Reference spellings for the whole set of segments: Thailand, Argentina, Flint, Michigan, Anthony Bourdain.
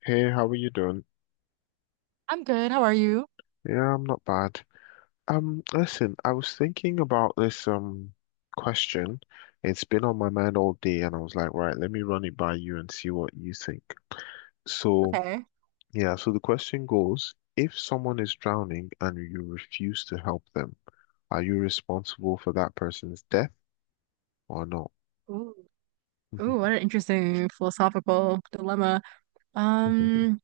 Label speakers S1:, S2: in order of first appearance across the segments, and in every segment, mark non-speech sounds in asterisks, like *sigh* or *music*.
S1: Hey, how are you doing?
S2: I'm good. How are you?
S1: Yeah, I'm not bad. Listen, I was thinking about this question. It's been on my mind all day, and I was like, right, let me run it by you and see what you think. So,
S2: Okay.
S1: yeah, so the question goes, if someone is drowning and you refuse to help them, are you responsible for that person's death or not?
S2: Ooh.
S1: *laughs* hmm
S2: Ooh, what an interesting philosophical dilemma. Um,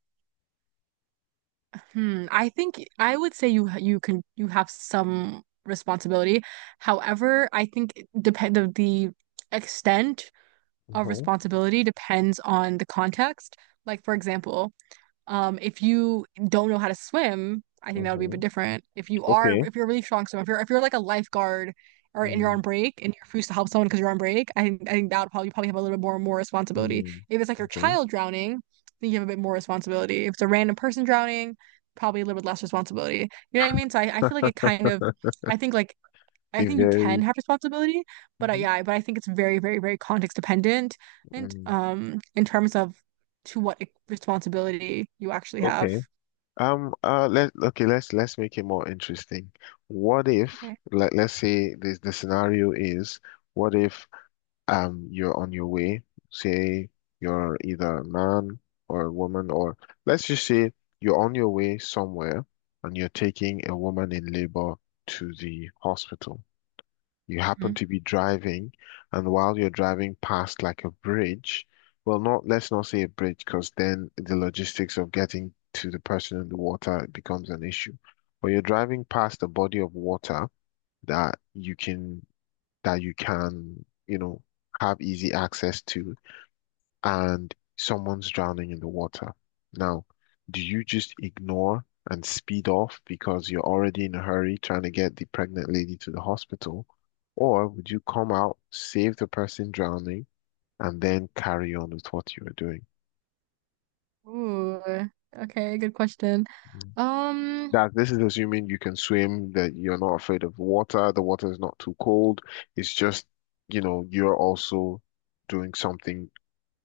S2: I think I would say you have some responsibility. However, I think it depend of the extent of responsibility depends on the context. Like for example, if you don't know how to swim, I think that would be a bit
S1: hmm
S2: different.
S1: Okay.
S2: If you're a really strong swimmer, if you're like a lifeguard or and you're on break and you're forced to help someone because you're on break, I think that would probably you probably have a little bit more responsibility.
S1: hmm
S2: If it's like your
S1: Okay.
S2: child drowning, I think you have a bit more responsibility. If it's a random person drowning, probably a little bit less responsibility. You know what I mean? So I feel like
S1: *laughs*
S2: I think like I
S1: A
S2: think you can
S1: very.
S2: have responsibility,
S1: Mhm.
S2: yeah, but I think it's very, very, very context dependent and
S1: mm,
S2: in terms of responsibility you actually have.
S1: Okay. Let Okay, let's make it more interesting. What if,
S2: Okay.
S1: let's say this the scenario is, what if you're on your way, say you're either a man or a woman, or let's just say you're on your way somewhere and you're taking a woman in labor to the hospital, you happen
S2: Mhm.
S1: to be driving, and while you're driving past like a bridge, well, not let's not say a bridge, because then the logistics of getting to the person in the water becomes an issue. But you're driving past a body of water that you can, you know, have easy access to, and someone's drowning in the water. Now, do you just ignore and speed off because you're already in a hurry trying to get the pregnant lady to the hospital? Or would you come out, save the person drowning, and then carry on with what you were doing?
S2: Ooh. Okay, good question.
S1: Mm.
S2: Um
S1: That This is assuming you can swim, that you're not afraid of water, the water is not too cold. It's just, you know, you're also doing something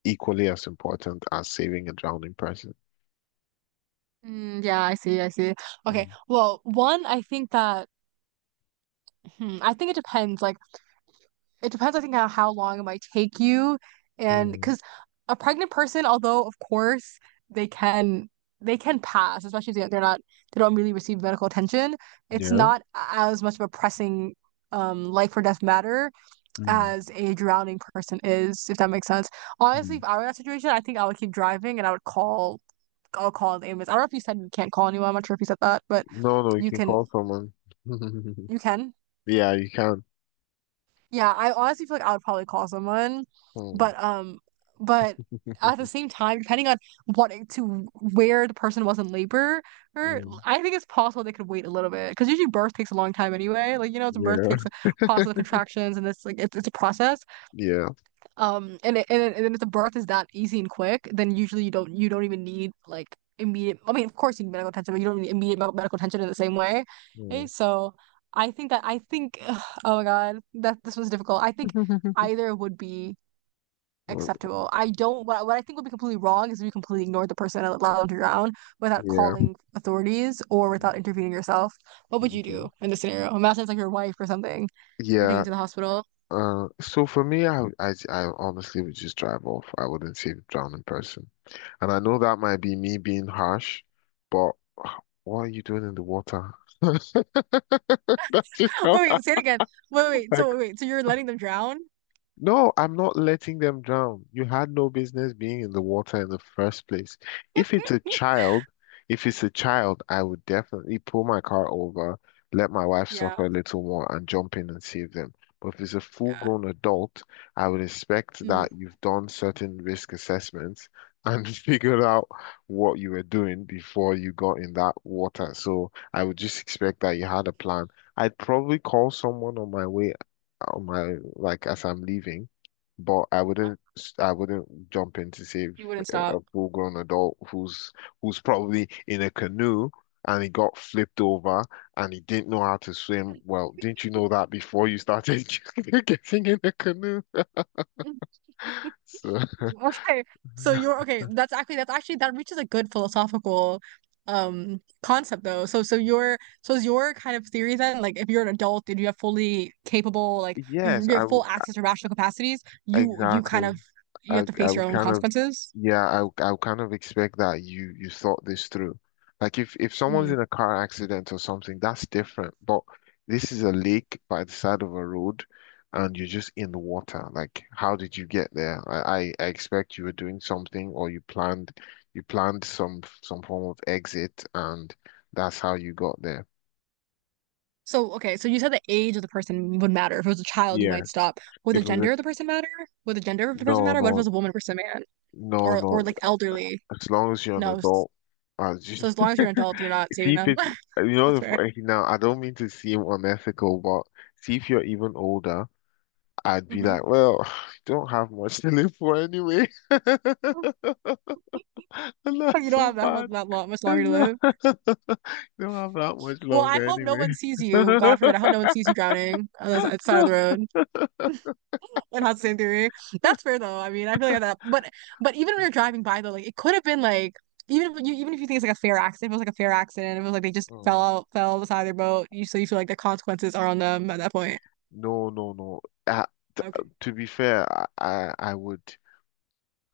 S1: equally as important as saving a drowning person.
S2: yeah, I see, I see. Okay.
S1: Mm.
S2: Well, one, I think that I think it depends. Like it depends, I think, on how long it might take you. And
S1: Mm.
S2: because a pregnant person, although of course they can they can pass, especially if they don't really receive medical attention, it's
S1: Yeah.
S2: not as much of a pressing life or death matter
S1: Mm,
S2: as a drowning person is, if that makes sense. Honestly,
S1: mm.
S2: if I were in that situation, I think I would keep driving and I'll call the ambulance. I don't know if you said you can't call anyone. I'm not sure if you said that, but
S1: No, no, you
S2: you
S1: can
S2: can
S1: call someone. *laughs*
S2: you can.
S1: Yeah, you can.
S2: Yeah, I honestly feel like I would probably call someone,
S1: Hmm.
S2: but um, but
S1: *laughs*
S2: at the same time, depending on what to where the person was in labor, or
S1: Mm.
S2: I think it's possible they could wait a little bit because usually birth takes a long time anyway. Like you know, the birth
S1: Yeah,
S2: takes a process of contractions and it's like it's a process.
S1: yeah,
S2: And if the birth is that easy and quick, then usually you don't even need like immediate. I mean, of course you need medical attention, but you don't need immediate medical attention in the same way.
S1: yeah.
S2: Okay, so I think *sighs* ugh, oh my God, that this was difficult. I think
S1: *laughs*
S2: either would be
S1: Well,
S2: acceptable. I don't what I think would be completely wrong is if you completely ignore the person and allow them to drown without
S1: yeah.
S2: calling authorities or
S1: Mm.
S2: without intervening yourself. What would you
S1: Okay.
S2: do in this scenario? Imagine it's like your wife or something you're taking
S1: Yeah.
S2: to the hospital.
S1: So for me, I honestly would just drive off. I wouldn't save drown in person. And I know that might be me being harsh, but *sighs* what are you doing in the water? *laughs* That's just
S2: *laughs*
S1: how
S2: Say it again.
S1: I.
S2: So you're letting them drown?
S1: No, I'm not letting them drown. You had no business being in the water in the first place. If it's a child, if it's a child, I would definitely pull my car over, let my wife
S2: Yeah,
S1: suffer a little more, and jump in and save them. But if it's a
S2: yeah.
S1: full-grown adult, I would expect
S2: Mm,
S1: that you've done certain risk assessments and *laughs* figured out what you were doing before you got in that water. So I would just expect that you had a plan. I'd probably call someone on my way, on my like as I'm leaving, but I wouldn't jump in to save
S2: you wouldn't
S1: a
S2: stop.
S1: full-grown adult who's probably in a canoe and he got flipped over and he didn't know how to swim. Well, didn't you know that before you started *laughs* getting in the canoe?
S2: *laughs*
S1: So
S2: Okay. So you're
S1: *laughs*
S2: okay. That's actually that reaches a good philosophical concept though. So is your kind of theory then like if you're an adult and you have fully capable like
S1: yes,
S2: you
S1: I
S2: have
S1: would.
S2: full access to rational capacities, you kind
S1: Exactly.
S2: of you have to
S1: I
S2: face your
S1: would
S2: own
S1: kind of
S2: consequences.
S1: Yeah, I would kind of expect that you thought this through. Like if someone's in a car accident or something, that's different. But this is a lake by the side of a road and you're just in the water. Like how did you get there? I expect you were doing something or you planned, some form of exit and that's how you got there.
S2: So, okay, so you said the age of the person would matter. If it was a child, you
S1: Yeah,
S2: might stop. Would the
S1: if it was a,
S2: gender of the person matter? Would the gender of the person
S1: no,
S2: matter? What if it
S1: no,
S2: was a woman versus a man?
S1: no,
S2: Or
S1: no.
S2: like elderly?
S1: As long as you're an
S2: No.
S1: adult, as you
S2: So as long as you're an adult, you're not
S1: *laughs* see
S2: saving
S1: if
S2: them.
S1: it's, you
S2: *laughs* That's
S1: know, the
S2: fair.
S1: f-, now I don't mean to seem unethical, but see if you're even older, I'd be
S2: Hmm.
S1: like,
S2: *laughs*
S1: well, *sighs* don't have much to live for anyway. *laughs* And
S2: You
S1: that's
S2: don't
S1: so
S2: have that much
S1: bad.
S2: that long, much longer
S1: And
S2: to
S1: you
S2: live.
S1: *laughs* don't have that much
S2: Well, I
S1: longer
S2: hope no one sees you. God
S1: anyway.
S2: forbid. I hope
S1: *laughs*
S2: no one sees you drowning on the side of
S1: No.
S2: the road. It has the same theory. That's fair though. I mean, I feel like that. But even when you're driving by though, like it could have been like even if you think it's like a fair accident, if it was like a fair accident, if it was like they just
S1: Mm.
S2: fell beside their boat, you so you feel like the consequences are on them at that point.
S1: No, no, no. Uh,
S2: Okay.
S1: to be fair, I would.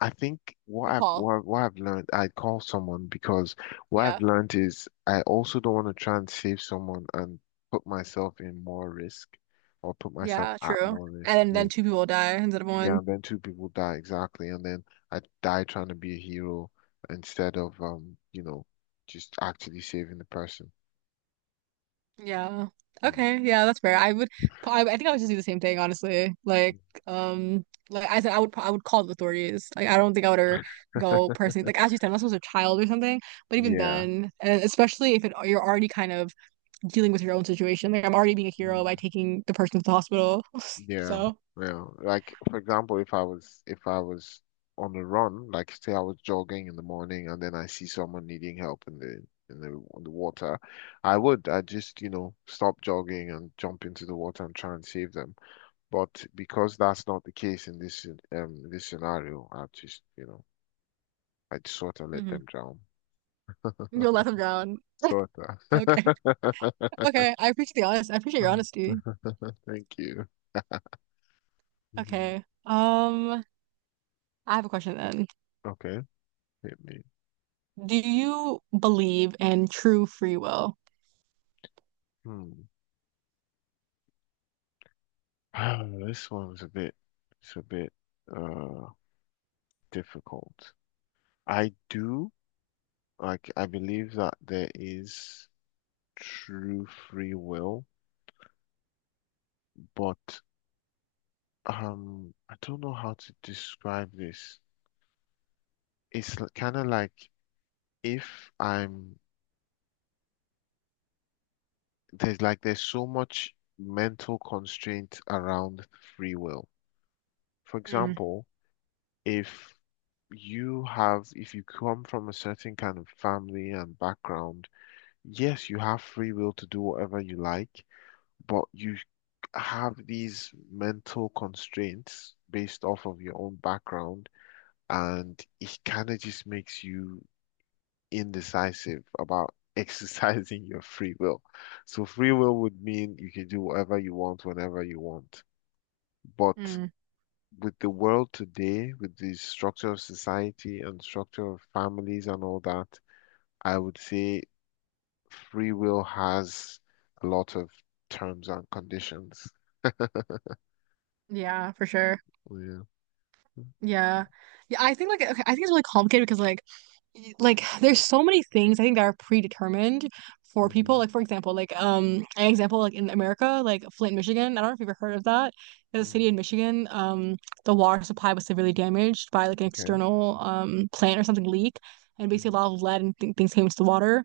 S1: I think
S2: Good call.
S1: what I've learned, I call someone because what
S2: Yeah.
S1: I've learned is I also don't want to try and save someone and put myself in more risk, or put myself
S2: Yeah,
S1: at
S2: true.
S1: more risk.
S2: And
S1: Yeah.
S2: then two people die instead of
S1: Yeah,
S2: one.
S1: and then two people die, exactly, and then I die trying to be a hero instead of you know, just actually saving the person.
S2: Yeah.
S1: Mm.
S2: Okay. Yeah, that's fair. I would. I think I would just do the same thing, honestly. Like I said, I would call the authorities. Like, I don't think I would ever go personally. Like, as you said, unless it was a child or something. But even
S1: Yeah.
S2: then, and especially if it, you're already kind of dealing with your own situation. Like, I'm already being a hero
S1: Mm.
S2: by taking the person to the hospital. *laughs*
S1: Yeah,
S2: So,
S1: yeah. Like for example, if I was on a run, like say I was jogging in the morning and then I see someone needing help in the, in the in the water, I just, you know, stop jogging and jump into the water and try and save them. But because that's not the case in this this scenario, I just, you know, I just sort of let them
S2: Mhm.
S1: drown.
S2: you'll let them drown. *laughs*
S1: Sort of.
S2: Okay.
S1: *laughs*
S2: Okay, I appreciate the honest. I appreciate your honesty.
S1: Thank you. Mhm.
S2: Okay. I have a question then.
S1: Okay, hit me.
S2: Do you believe in true free will?
S1: Hmm. *sighs* This one's a bit, It's a bit. Uh, Difficult. I do, like, I believe that there is true free will, but I don't know how to describe this. It's kind of like if I'm there's like there's so much mental constraint around free will. For
S2: Mm,
S1: example, if you have if you come from a certain kind of family and background, yes, you have free will to do whatever you like, but you have these mental constraints based off of your own background, and it kind of just makes you indecisive about *laughs* exercising your free will. So, free will would mean you can do whatever you want whenever you want. But
S2: mm,
S1: with the world today, with the structure of society and structure of families and all that, I would say free will has a lot of terms and conditions.
S2: yeah, for sure.
S1: Yeah.
S2: Yeah. Yeah, I think like okay, I think it's really complicated because like like there's so many things I think that are predetermined for people.
S1: Mhm.
S2: Like for example, like an example like in America, like Flint, Michigan. I don't know if you've ever heard of that. There's a city
S1: Mhm.
S2: in Michigan. The water supply was severely damaged by like an
S1: Okay.
S2: external plant or something leak, and basically
S1: Mhm.
S2: a lot of lead and th things came into the water.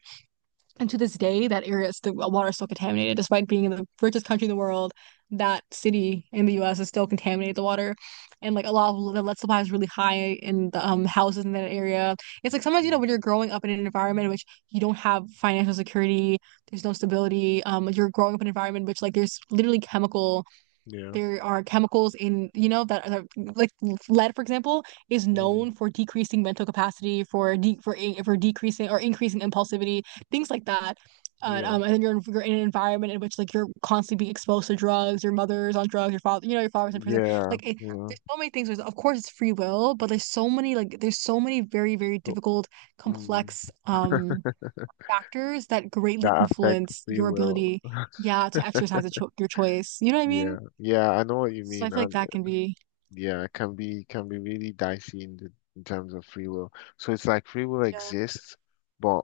S2: And to this day, that area is the water is still contaminated, despite being in the richest country in the world. That city in the U.S. is still contaminated the water, and like a lot of the lead supply is really high in the houses in that area. It's like sometimes you know
S1: Mm.
S2: when you're growing up in an environment in which you don't have financial security, there's no stability. You're growing up in an environment in which like
S1: Yeah.
S2: there are chemicals in, you know, that are, like lead, for example, is
S1: Mm.
S2: known for decreasing mental capacity, for de for in- for decreasing or increasing impulsivity, things like that.
S1: Yeah.
S2: And then you're in an environment in which like you're constantly being exposed to drugs. Your mother's on drugs. Your father, you know, your father's in prison.
S1: Yeah,
S2: Like, it,
S1: yeah.
S2: there's so many things. There's, of course, it's free will, but there's so many like there's so many very very
S1: So,
S2: difficult,
S1: mm,
S2: complex factors that greatly
S1: that affects
S2: influence
S1: free
S2: your
S1: will.
S2: ability,
S1: *laughs*
S2: yeah, to exercise a cho your choice. You know what I
S1: Yeah,
S2: mean?
S1: yeah, I know what you
S2: So I
S1: mean,
S2: feel like
S1: and
S2: that can be
S1: yeah, it can be, really dicey in the, in terms of free will. So it's like free will
S2: Yeah,
S1: exists, but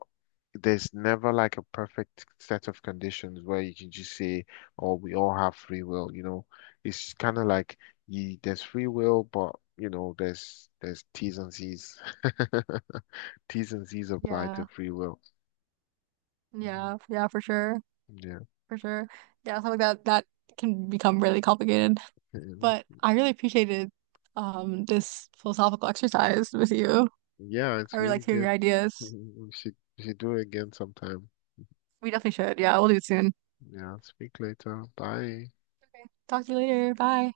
S1: there's never like a perfect set of conditions where you can just say, "Oh, we all have free will." You know, it's kind of like you, there's free will, but you know, there's T's and C's. *laughs* T's and C's apply to
S2: yeah,
S1: free will.
S2: yeah, for sure,
S1: Yeah. *laughs*
S2: for sure. Yeah, something like that that can become really complicated. But I really appreciated this philosophical exercise with you.
S1: Yeah,
S2: I
S1: it's
S2: really
S1: really
S2: liked hearing your
S1: good. *laughs*
S2: ideas.
S1: We should do it again sometime.
S2: We definitely should. Yeah, we'll do it soon.
S1: Yeah, speak later. Bye.
S2: Okay. Talk to you later. Bye.